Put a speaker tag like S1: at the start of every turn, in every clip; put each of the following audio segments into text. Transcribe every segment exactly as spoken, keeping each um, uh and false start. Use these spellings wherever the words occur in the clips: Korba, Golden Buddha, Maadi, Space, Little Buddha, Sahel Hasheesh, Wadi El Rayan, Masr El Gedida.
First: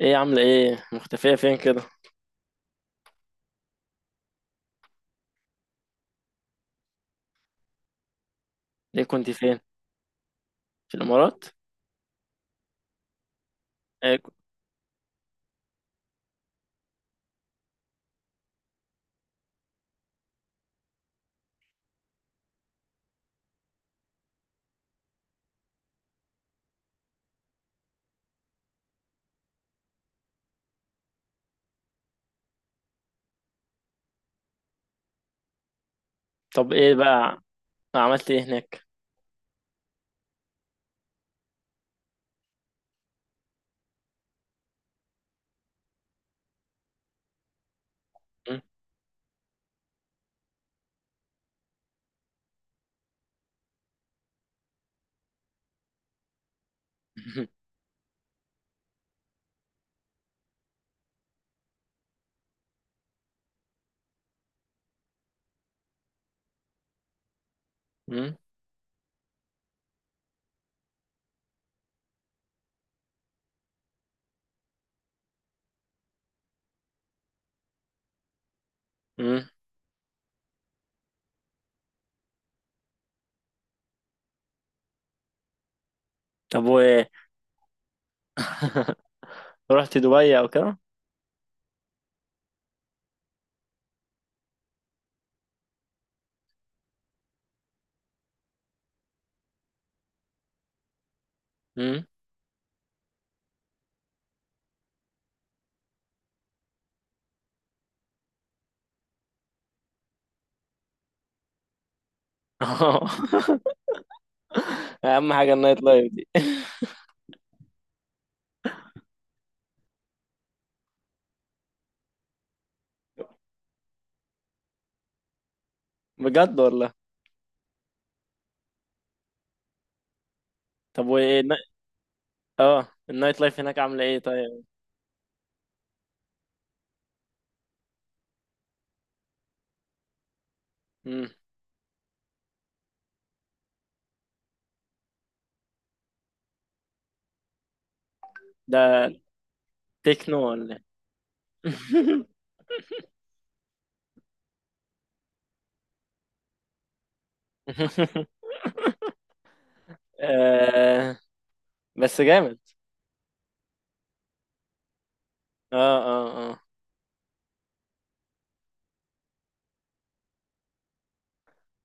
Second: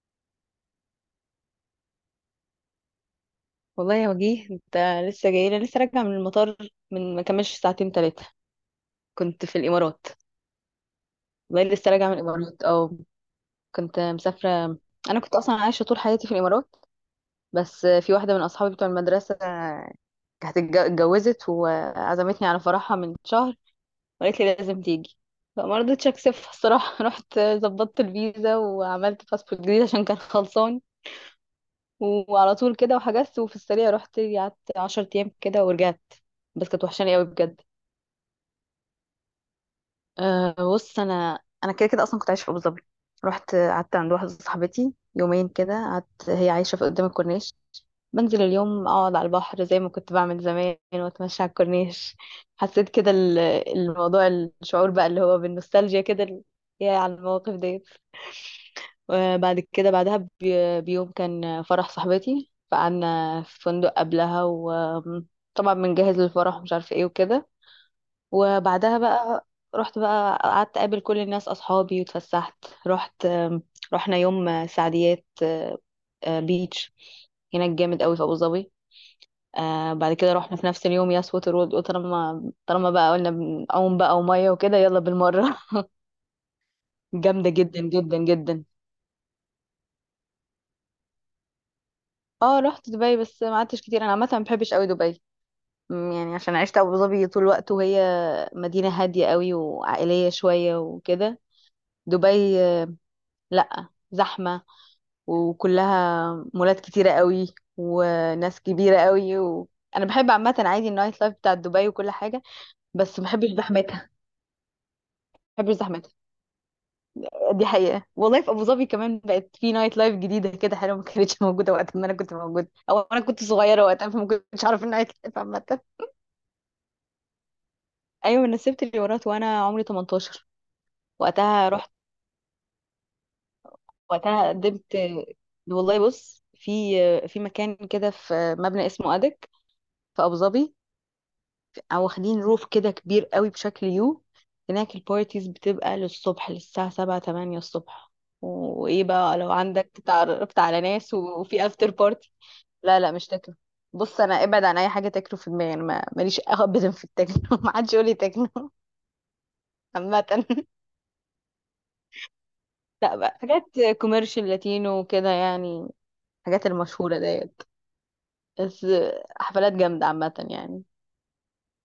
S1: ايه عاملة ايه مختفية فين كده؟
S2: والله يا وجيه، انت لسه جاي لي. لسه راجعه من المطار، من ما كملش ساعتين ثلاثه.
S1: ليه؟ كنت
S2: كنت في
S1: فين؟
S2: الامارات.
S1: في الامارات؟
S2: والله لسه راجعه من الامارات، او كنت
S1: إيه ك-
S2: مسافره. انا كنت اصلا عايشه طول حياتي في الامارات، بس في واحده من اصحابي بتوع المدرسه كانت اتج- اتجوزت وعزمتني على فرحها من شهر، وقالت لي لازم تيجي، فما رضيتش اكسفها الصراحه. رحت ظبطت الفيزا وعملت باسبورت جديد عشان كان خلصان، وعلى طول كده وحجزت، وفي السريع رحت قعدت 10 ايام كده ورجعت. بس
S1: طب
S2: كانت
S1: ايه
S2: وحشاني قوي
S1: بقى؟
S2: بجد.
S1: عملت ايه هناك؟
S2: أه بص، انا انا كده كده اصلا كنت عايشه في ابو ظبي. رحت قعدت عند واحده صاحبتي يومين كده، قعدت هي عايشه في قدام الكورنيش. بنزل
S1: مم.
S2: اليوم اقعد على البحر زي ما كنت بعمل زمان، واتمشى على الكورنيش. حسيت كده ال- الموضوع، الشعور بقى اللي هو بالنوستالجيا كده، ال- يا على المواقف دي. وبعد كده، بعدها بي- بيوم كان فرح صاحبتي، فقعدنا في فندق قبلها، وطبعا بنجهز للفرح ومش عارفه ايه وكده.
S1: مم.
S2: وبعدها بقى رحت بقى قعدت اقابل كل الناس اصحابي واتفسحت. رحت آم، رحنا يوم آه، سعديات. آه، آه، بيتش هناك جامد قوي في ابو ظبي.
S1: مم.
S2: آه بعد كده رحنا في نفس اليوم ياس ووتر وورلد. قلت طالما طالما بقى، قلنا بنعوم بقى وميه وكده، يلا بالمره.
S1: طب وايه؟
S2: جامده جدا جدا جدا.
S1: رحت دبي او كده؟
S2: اه رحت دبي، بس ما قعدتش كتير. انا عامه ما بحبش قوي دبي. م، يعني عشان عشت ابو ظبي طول الوقت، وهي مدينه هاديه قوي وعائليه شويه وكده.
S1: مم.
S2: دبي آه، لا، زحمه، وكلها مولات كتيرة قوي، وناس كبيرة قوي و... انا بحب عامة عادي النايت لايف بتاع دبي وكل حاجة، بس ما بحبش زحمتها.
S1: اهم حاجة
S2: ما بحبش
S1: النايت لايف
S2: زحمتها.
S1: دي.
S2: دي حقيقة والله. في ابو ظبي كمان بقت في نايت لايف جديدة كده حلوة، ما كانتش موجودة وقت ما انا كنت موجودة، او انا كنت صغيرة وقتها فما كنتش اعرف النايت لايف عامة.
S1: بجد والله؟
S2: ايوه، انا سبت الامارات وانا عمري ثمانية عشر.
S1: طب وايه
S2: وقتها
S1: النا-
S2: رحت،
S1: اه النايت لايف هناك عاملة ايه
S2: وقتها
S1: طيب؟
S2: قدمت. والله بص، في في مكان كده، في مبنى اسمه ادك، في ابو ظبي،
S1: مم.
S2: او واخدين روف كده كبير قوي بشكل يو. هناك البارتيز بتبقى للصبح، للساعة سبعة تمانية الصبح. وايه
S1: ده
S2: بقى، لو عندك
S1: تكنو
S2: اتعرفت
S1: ولا
S2: على
S1: إيه؟
S2: ناس، و- وفي افتر بارتي. لا لا، مش تكنو. بص انا ابعد عن اي حاجه تكنو، في دماغي انا ما- ماليش ابدا في التكنو. ما حدش يقول لي تكنو. عامه.
S1: آه، بس جامد.
S2: لا بقى، حاجات كوميرشال، لاتينو وكده
S1: اه
S2: يعني،
S1: اه اه.
S2: الحاجات المشهوره ديت. بس حفلات جامده عامه يعني،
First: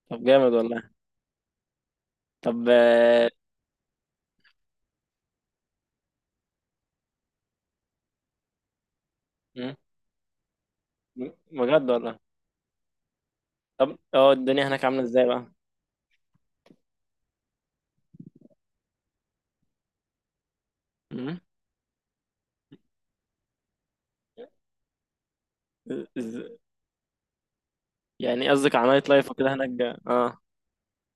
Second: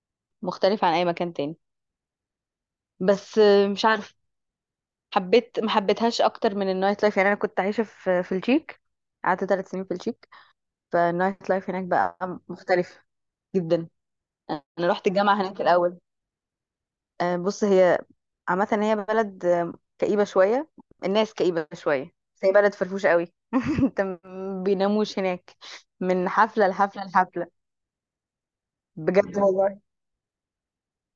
S1: طب جامد
S2: مختلفه
S1: والله.
S2: عن اي مكان تاني.
S1: طب آه.
S2: بس مش عارفه، حبيت ما حبيتهاش اكتر من النايت لايف. يعني انا كنت عايشه في في التشيك، قعدت ثلاث سنين في التشيك، فالنايت لايف هناك
S1: بجد
S2: بقى
S1: والله؟
S2: مختلف جدا.
S1: طب اه،
S2: انا
S1: الدنيا هناك عاملة
S2: رحت
S1: ازاي
S2: الجامعه
S1: بقى؟
S2: هناك الاول. آه، بص، هي عامه هي بلد آه، كئيبه شويه، الناس
S1: مم؟
S2: كئيبه شويه. بس هي بلد فرفوشه قوي. انت ما بيناموش هناك، من
S1: إز...
S2: حفله لحفله لحفله.
S1: يعني قصدك على نايت لايف
S2: بجد
S1: وكده
S2: والله.
S1: هناك اه.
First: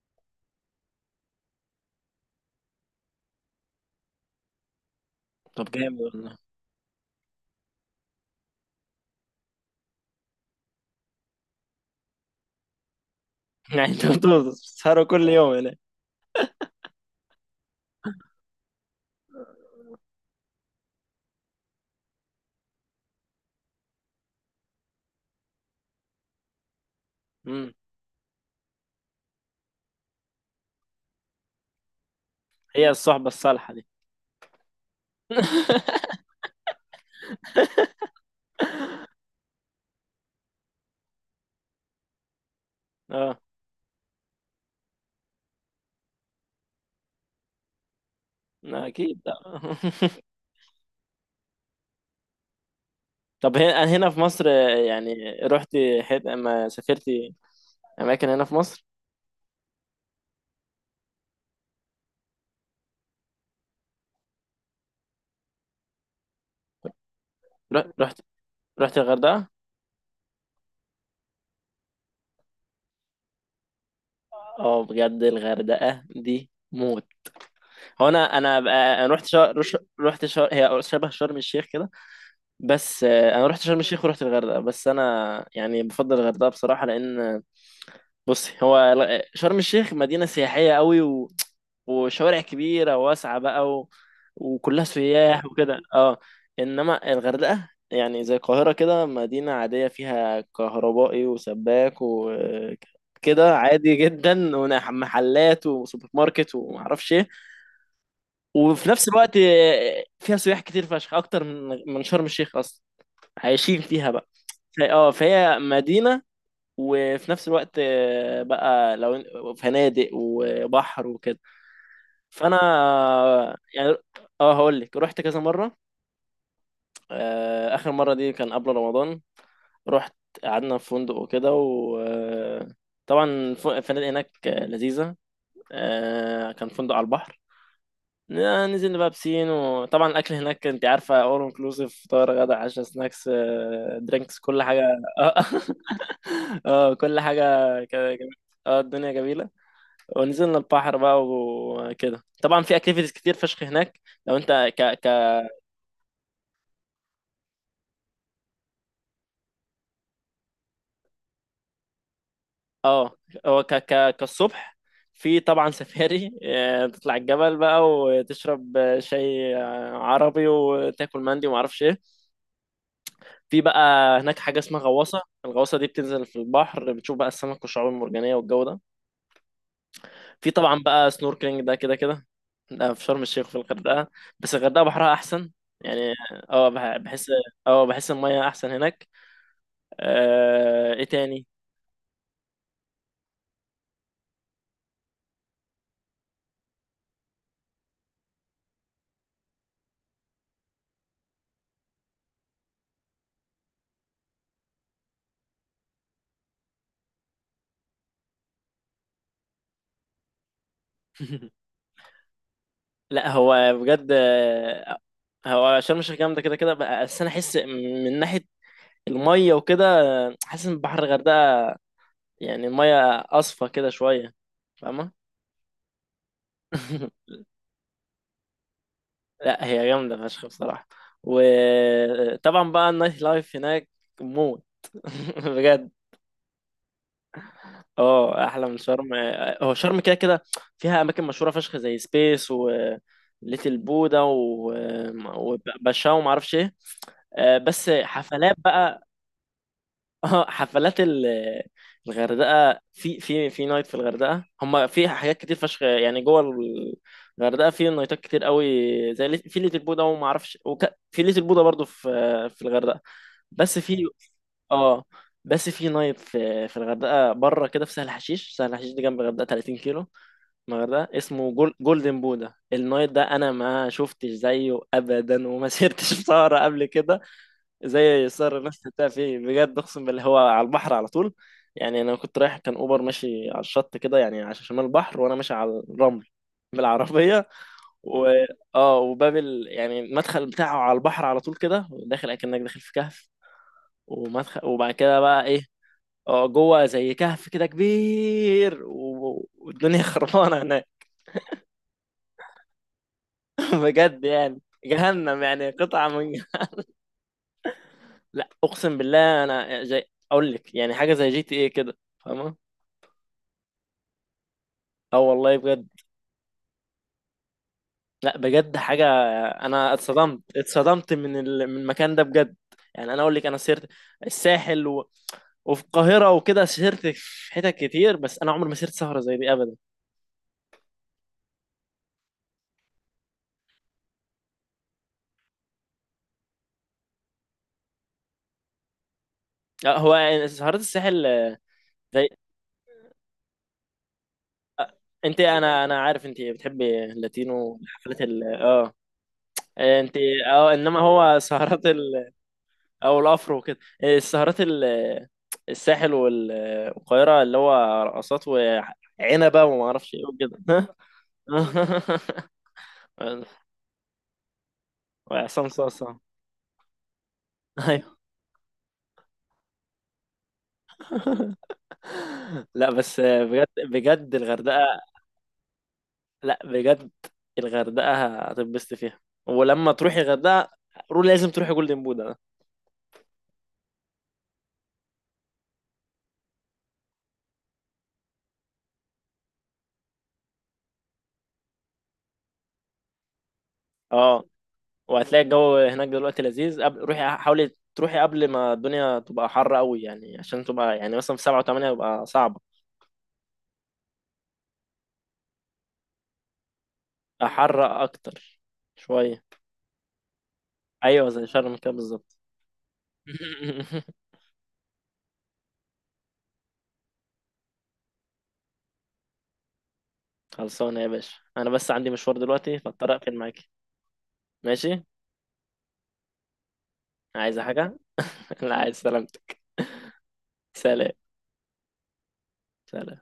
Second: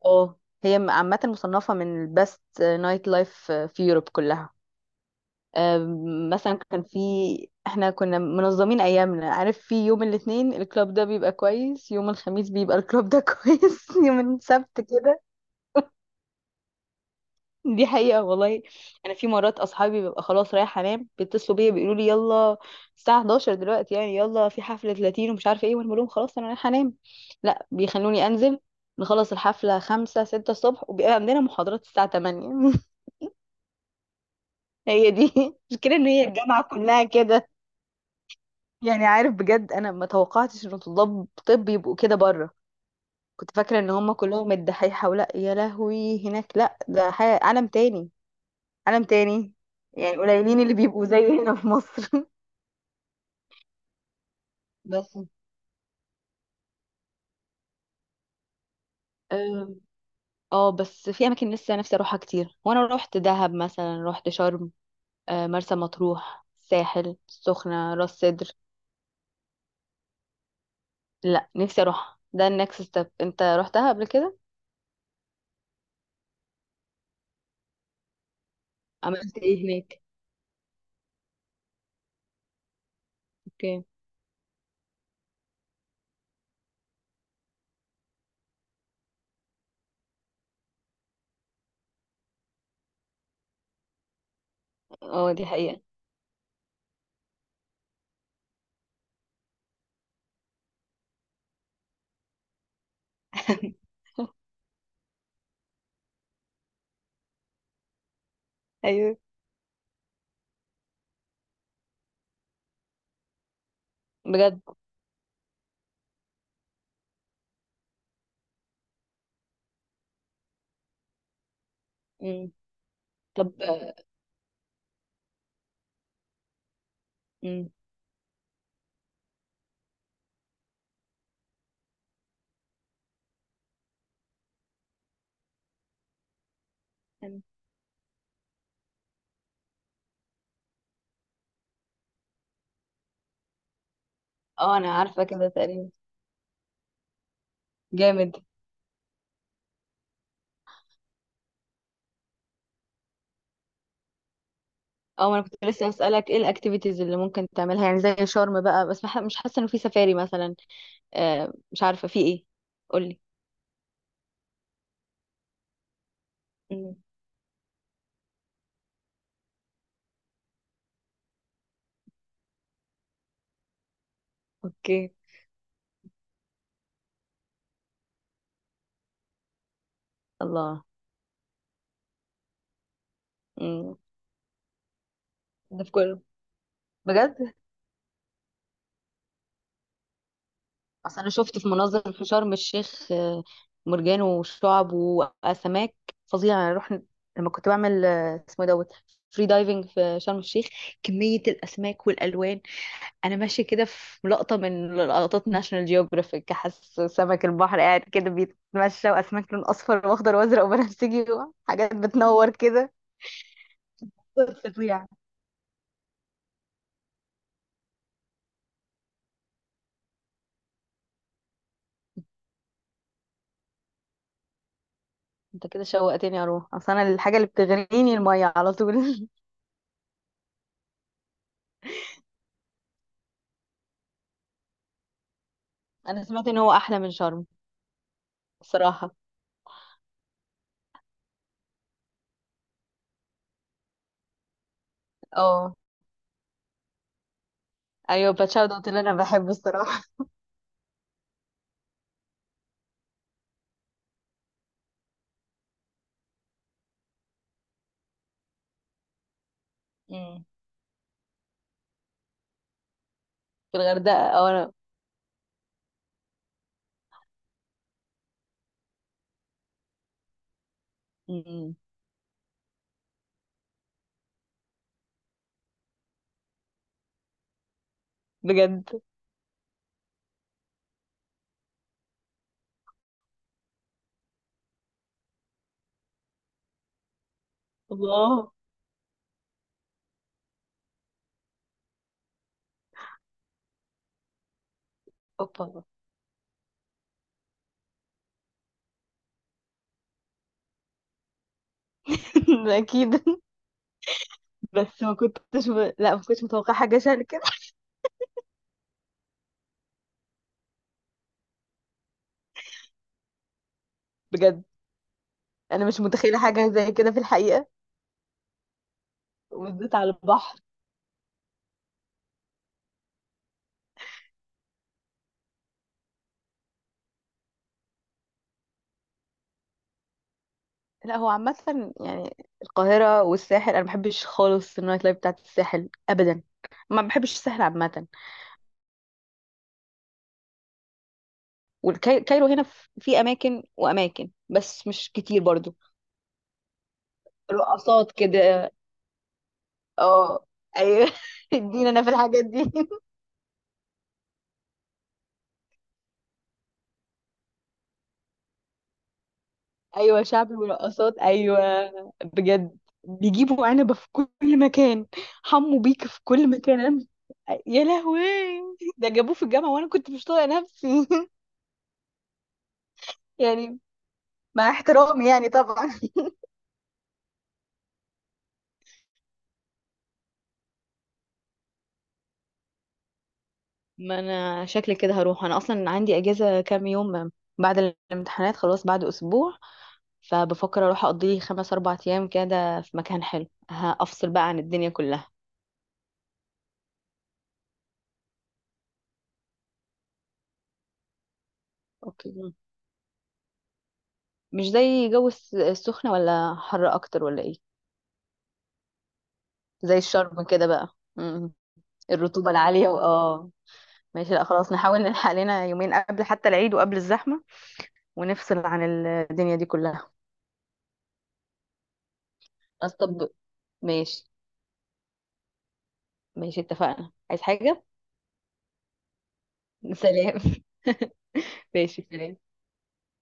S2: اه، هي عامه مصنفه من البست نايت لايف في يوروب كلها.
S1: طب جامد
S2: آم،
S1: والله.
S2: مثلا كان في، احنا كنا منظمين ايامنا، عارف، في يوم الاثنين الكلاب ده بيبقى كويس، يوم الخميس بيبقى الكلاب ده كويس،
S1: يعني انتوا
S2: يوم
S1: بتبقوا
S2: السبت
S1: بتسهروا
S2: كده.
S1: كل يوم هناك؟
S2: دي حقيقة والله. انا في مرات اصحابي ببقى خلاص رايحة انام، بيتصلوا بيا بيقولوا لي يلا، الساعة حداشر دلوقتي يعني، يلا في حفلة لاتين ومش عارفة ايه، وانا بقول لهم خلاص انا رايحة انام. لا،
S1: مم.
S2: بيخلوني انزل، نخلص الحفلة خمسة ستة الصبح، وبيبقى عندنا محاضرات الساعة تمانية.
S1: هي الصحبة الصالحة دي.
S2: هي دي. المشكلة ان هي الجامعة كلها كده. يعني عارف بجد، انا ما توقعتش ان طلاب طب يبقوا كده بره.
S1: اه.
S2: كنت فاكره ان هم كلهم الدحيحه، ولا يا لهوي، هناك لا ده حاجه عالم تاني،
S1: لا،
S2: عالم
S1: اكيد.
S2: تاني. يعني قليلين اللي بيبقوا زي هنا في مصر.
S1: طب هنا هنا في مصر،
S2: بس
S1: يعني رحتي حت... ما سافرتي اماكن هنا في مصر؟
S2: آم، اه، بس في اماكن لسه نفسي اروحها كتير. وانا روحت دهب مثلا، روحت شرم، آه، مرسى مطروح، ساحل
S1: ر-
S2: السخنه،
S1: رحت،
S2: راس سدر.
S1: رحت الغردقة؟
S2: لا، نفسي اروح، ده النكست ستيب. انت روحتها قبل كده؟
S1: اه بجد الغردقة دي موت. هو انا انا بقى- أنا رحت
S2: عملت
S1: شا...
S2: ايه
S1: رش-
S2: هناك؟
S1: رحت شا... هي شبه شرم الشيخ كده. بس آه، انا رحت شرم
S2: اوكي.
S1: الشيخ ورحت الغردقه، بس انا يعني بفضل الغردقه بصراحه، لان آه، بصي هو الغ- شرم الشيخ مدينه سياحيه قوي، و... وشوارع كبيره واسعه بقى، و... وكلها
S2: اه
S1: سياح
S2: دي
S1: وكده
S2: حقيقه.
S1: اه. انما الغردقه يعني زي القاهره كده، مدينه عاديه فيها كهربائي وسباك وكده، عادي جدا ومحلات وسوبر ماركت ومعرفش ايه. وفي نفس
S2: ايوه.
S1: الوقت آه، فيها سياح كتير فشخ اكتر من من شرم الشيخ اصلا، عايشين فيها. ف-
S2: بجد.
S1: اه فهي مدينة، وفي نفس الوقت آه، بقى لو فنادق وبحر وكده.
S2: مم.
S1: فانا آه،
S2: طب آه،
S1: يعني اه هقول لك. رحت كذا مرة،
S2: مم.
S1: آه، اخر مرة دي كان قبل رمضان. رحت قعدنا في فندق وكده، وطبعا الفنادق هناك آه، لذيذة. آه، كان فندق على البحر. ن- نزلنا بقى بسين، وطبعا الاكل هناك انت عارفه، اول انكلوسيف، فطار غدا عشاء سناكس درينكس كل
S2: اه
S1: حاجه.
S2: انا عارفه كده تقريبا.
S1: اه كل حاجة كده
S2: جامد.
S1: جميلة. اه الدنيا جميلة. ونزلنا البحر بقى وكده، طبعا في اكتيفيتيز كتير فشخ هناك. لو انت ك ك
S2: اه، ما انا كنت لسه هسألك ايه الاكتيفيتيز اللي ممكن تعملها، يعني زي شرم بقى، بس مح- مش حاسه انه في سفاري مثلا. آه مش عارفه في ايه.
S1: اه
S2: قولي.
S1: هو ك ك كالصبح في طبعا سفاري، آه،
S2: مم.
S1: تطلع الجبل بقى وتشرب آه، شاي آه، عربي، وتاكل مندي وما اعرفش ايه. في بقى هناك حاجة اسمها
S2: اوكي.
S1: غواصة. الغواصة دي بتنزل في البحر، بتشوف بقى السمك والشعاب المرجانية والجو ده. في طبعا
S2: الله.
S1: بقى سنوركلينج، ده كده كده. ده في شرم الشيخ في
S2: مم.
S1: الغردقه، بس الغردقه بحرها احسن،
S2: ده في
S1: يعني
S2: كله؟
S1: اه بح- بحس،
S2: بجد.
S1: اه بحس الميه احسن هناك. آه، ايه
S2: اصل انا
S1: تاني؟
S2: شفت في مناظر في شرم الشيخ آه، مرجان وشعب واسماك فظيعه. انا رحنا لما كنت بعمل آه، اسمه إيه دوت، فري دايفنج في شرم الشيخ، كميه الاسماك والالوان. انا ماشيه كده في لقطه من لقطات ناشونال جيوغرافيك، حاسه سمك البحر قاعد كده بيتمشى، واسماك لون اصفر واخضر وازرق وبنفسجي، حاجات بتنور كده.
S1: لا هو بجد
S2: منظر
S1: آه،
S2: فظيع.
S1: هو شرم الشيخ جامده كده كده بقى- بس انا احس من ناحيه الميه وكده، آه، حاسس ان بحر الغردقه يعني الميه اصفى كده شويه، فاهمه؟
S2: انت كده شوقتني اروح، اصل انا الحاجه اللي بتغريني الميه على طول.
S1: لا هي جامده فشخ بصراحه، وطبعا بقى النايت لايف هناك موت. بجد.
S2: انا سمعت ان هو احلى من شرم.
S1: اه احلى من
S2: الصراحه
S1: شرم، آه، هو شرم كده كده فيها اماكن مشهوره فشخ زي سبيس، و ليتل بودا، و...
S2: اه.
S1: وباشا وما اعرفش ايه. آه، بس
S2: ايوه،
S1: حفلات
S2: باتشاو ده اللي
S1: بقى.
S2: انا بحبه الصراحه.
S1: اه حفلات ال- الغردقه في في في نايت في الغردقه، هم في حاجات كتير فشخ يعني جوه. الغردقه في نايتات كتير قوي، زي ليت- في ليتل بودا وما
S2: امم.
S1: اعرفش وك... في ليتل بودا برضو في في الغردقه.
S2: في
S1: بس في
S2: الغردقه اه. انا،
S1: اه بس في نايت في في الغردقه بره كده في سهل حشيش. سهل حشيش دي جنب الغردقه ثلاثين كيلو من الغردقه، اسمه جول...
S2: امم.
S1: جولدن بودا. النايت ده انا ما شفتش زيه ابدا، وما سيرتش في سهره قبل كده. زي سعر نفس
S2: بجد.
S1: بتاع فيه، بجد اقسم بالله هو على البحر على طول. يعني انا كنت رايح، كان اوبر ماشي على الشط كده، يعني على شمال البحر وانا ماشي على الرمل بالعربيه. و
S2: الله.
S1: اه وباب ال... يعني المدخل بتاعه على البحر على طول كده، داخل اكنك داخل في كهف ومدخل. وبعد كده بقى ايه،
S2: اوبا.
S1: اه جوه زي كهف كده كبير، و... والدنيا خربانه هناك.
S2: اكيد.
S1: بجد يعني
S2: بس ما
S1: جهنم،
S2: كنتش
S1: يعني
S2: ب...
S1: قطعه
S2: لا، ما
S1: من
S2: كنتش متوقعه حاجه شبه كده.
S1: لا اقسم بالله انا زي، اقول لك يعني حاجه زي جي تي ايه كده، فاهمه؟
S2: بجد،
S1: اه والله
S2: انا
S1: بجد.
S2: مش متخيله حاجه زي كده في الحقيقه.
S1: لا بجد حاجة، انا
S2: وبالذات على
S1: اتصدمت،
S2: البحر.
S1: اتصدمت من ال... من المكان ده بجد. يعني انا اقول لك، انا سيرت الساحل، و... وفي القاهرة وكده، سهرت في حتت كتير، بس انا عمري ما سهرت سهرة زي دي ابدا.
S2: لا هو عامه يعني، القاهره والساحل انا ما بحبش خالص النايت لايف بتاعت الساحل ابدا، ما بحبش الساحل عامه.
S1: لا، هو سهرات الساحل آه، زي،
S2: والكايرو هنا ف- في اماكن واماكن، بس مش
S1: انت
S2: كتير برضو.
S1: انا انا عارف انت بتحبي اللاتينو،
S2: رقصات
S1: حفلات ال
S2: كده.
S1: اه، آه، انت
S2: اه.
S1: اه. انما
S2: ايوه.
S1: هو سهرات
S2: ادينا انا في
S1: ال،
S2: الحاجات دي.
S1: او الافرو وكده، آه، السهرات ال الساحل وال- والقاهرة، اللي هو رقصات وعنبة وما اعرفش ايه
S2: ايوه، شعبي
S1: وكده.
S2: ورقصات، ايوه. بجد. بيجيبوا عنبه في كل مكان،
S1: وعصام
S2: حمو بيك
S1: صاصة.
S2: في كل مكان. أنا- يا
S1: ايوه
S2: لهوي، ده جابوه في الجامعه وانا كنت مش طايقه نفسي.
S1: لا بس بجد
S2: يعني
S1: بجد
S2: مع
S1: الغردقة.
S2: احترامي يعني طبعا.
S1: لا بجد الغردقة هتنبسط فيها. ولما تروحي الغردقة، روح لازم تروحي جولدن بودا ده.
S2: ما انا شكلي كده هروح، انا اصلا عندي اجازه كام يوم بعد الامتحانات. خلاص بعد اسبوع، فبفكر اروح اقضي لي خمس اربع ايام كده في مكان حلو، هفصل
S1: اه
S2: بقى عن الدنيا كلها.
S1: وهتلاقي الجو هناك دلوقتي لذيذ. قبل روحي حاولي تروحي قبل ما الدنيا تبقى حر قوي، يعني عشان تبقى يعني مثلا في سبعة وثمانية يبقى
S2: اوكي.
S1: صعبة.
S2: مش زي جو الس- السخنه؟ ولا حر اكتر، ولا ايه؟
S1: حر أكتر شوية.
S2: زي الشرب كده بقى.
S1: أيوة زي
S2: مم.
S1: شرم كده بالظبط.
S2: الرطوبة العالية، واه. ماشي، لا خلاص، نحاول نلحق لنا يومين قبل حتى العيد وقبل الزحمة، ونفصل عن الدنيا دي كلها.
S1: خلصانة يا باشا، أنا بس عندي مشوار دلوقتي
S2: خلاص
S1: فاضطر
S2: طب،
S1: أقفل معاكي.
S2: ماشي.
S1: ماشي.
S2: ماشي اتفقنا، عايز
S1: عايزة
S2: حاجة؟
S1: حاجة؟ لا عايز سلامتك.
S2: سلام.
S1: سلام.
S2: ماشي، سلام.
S1: سلام.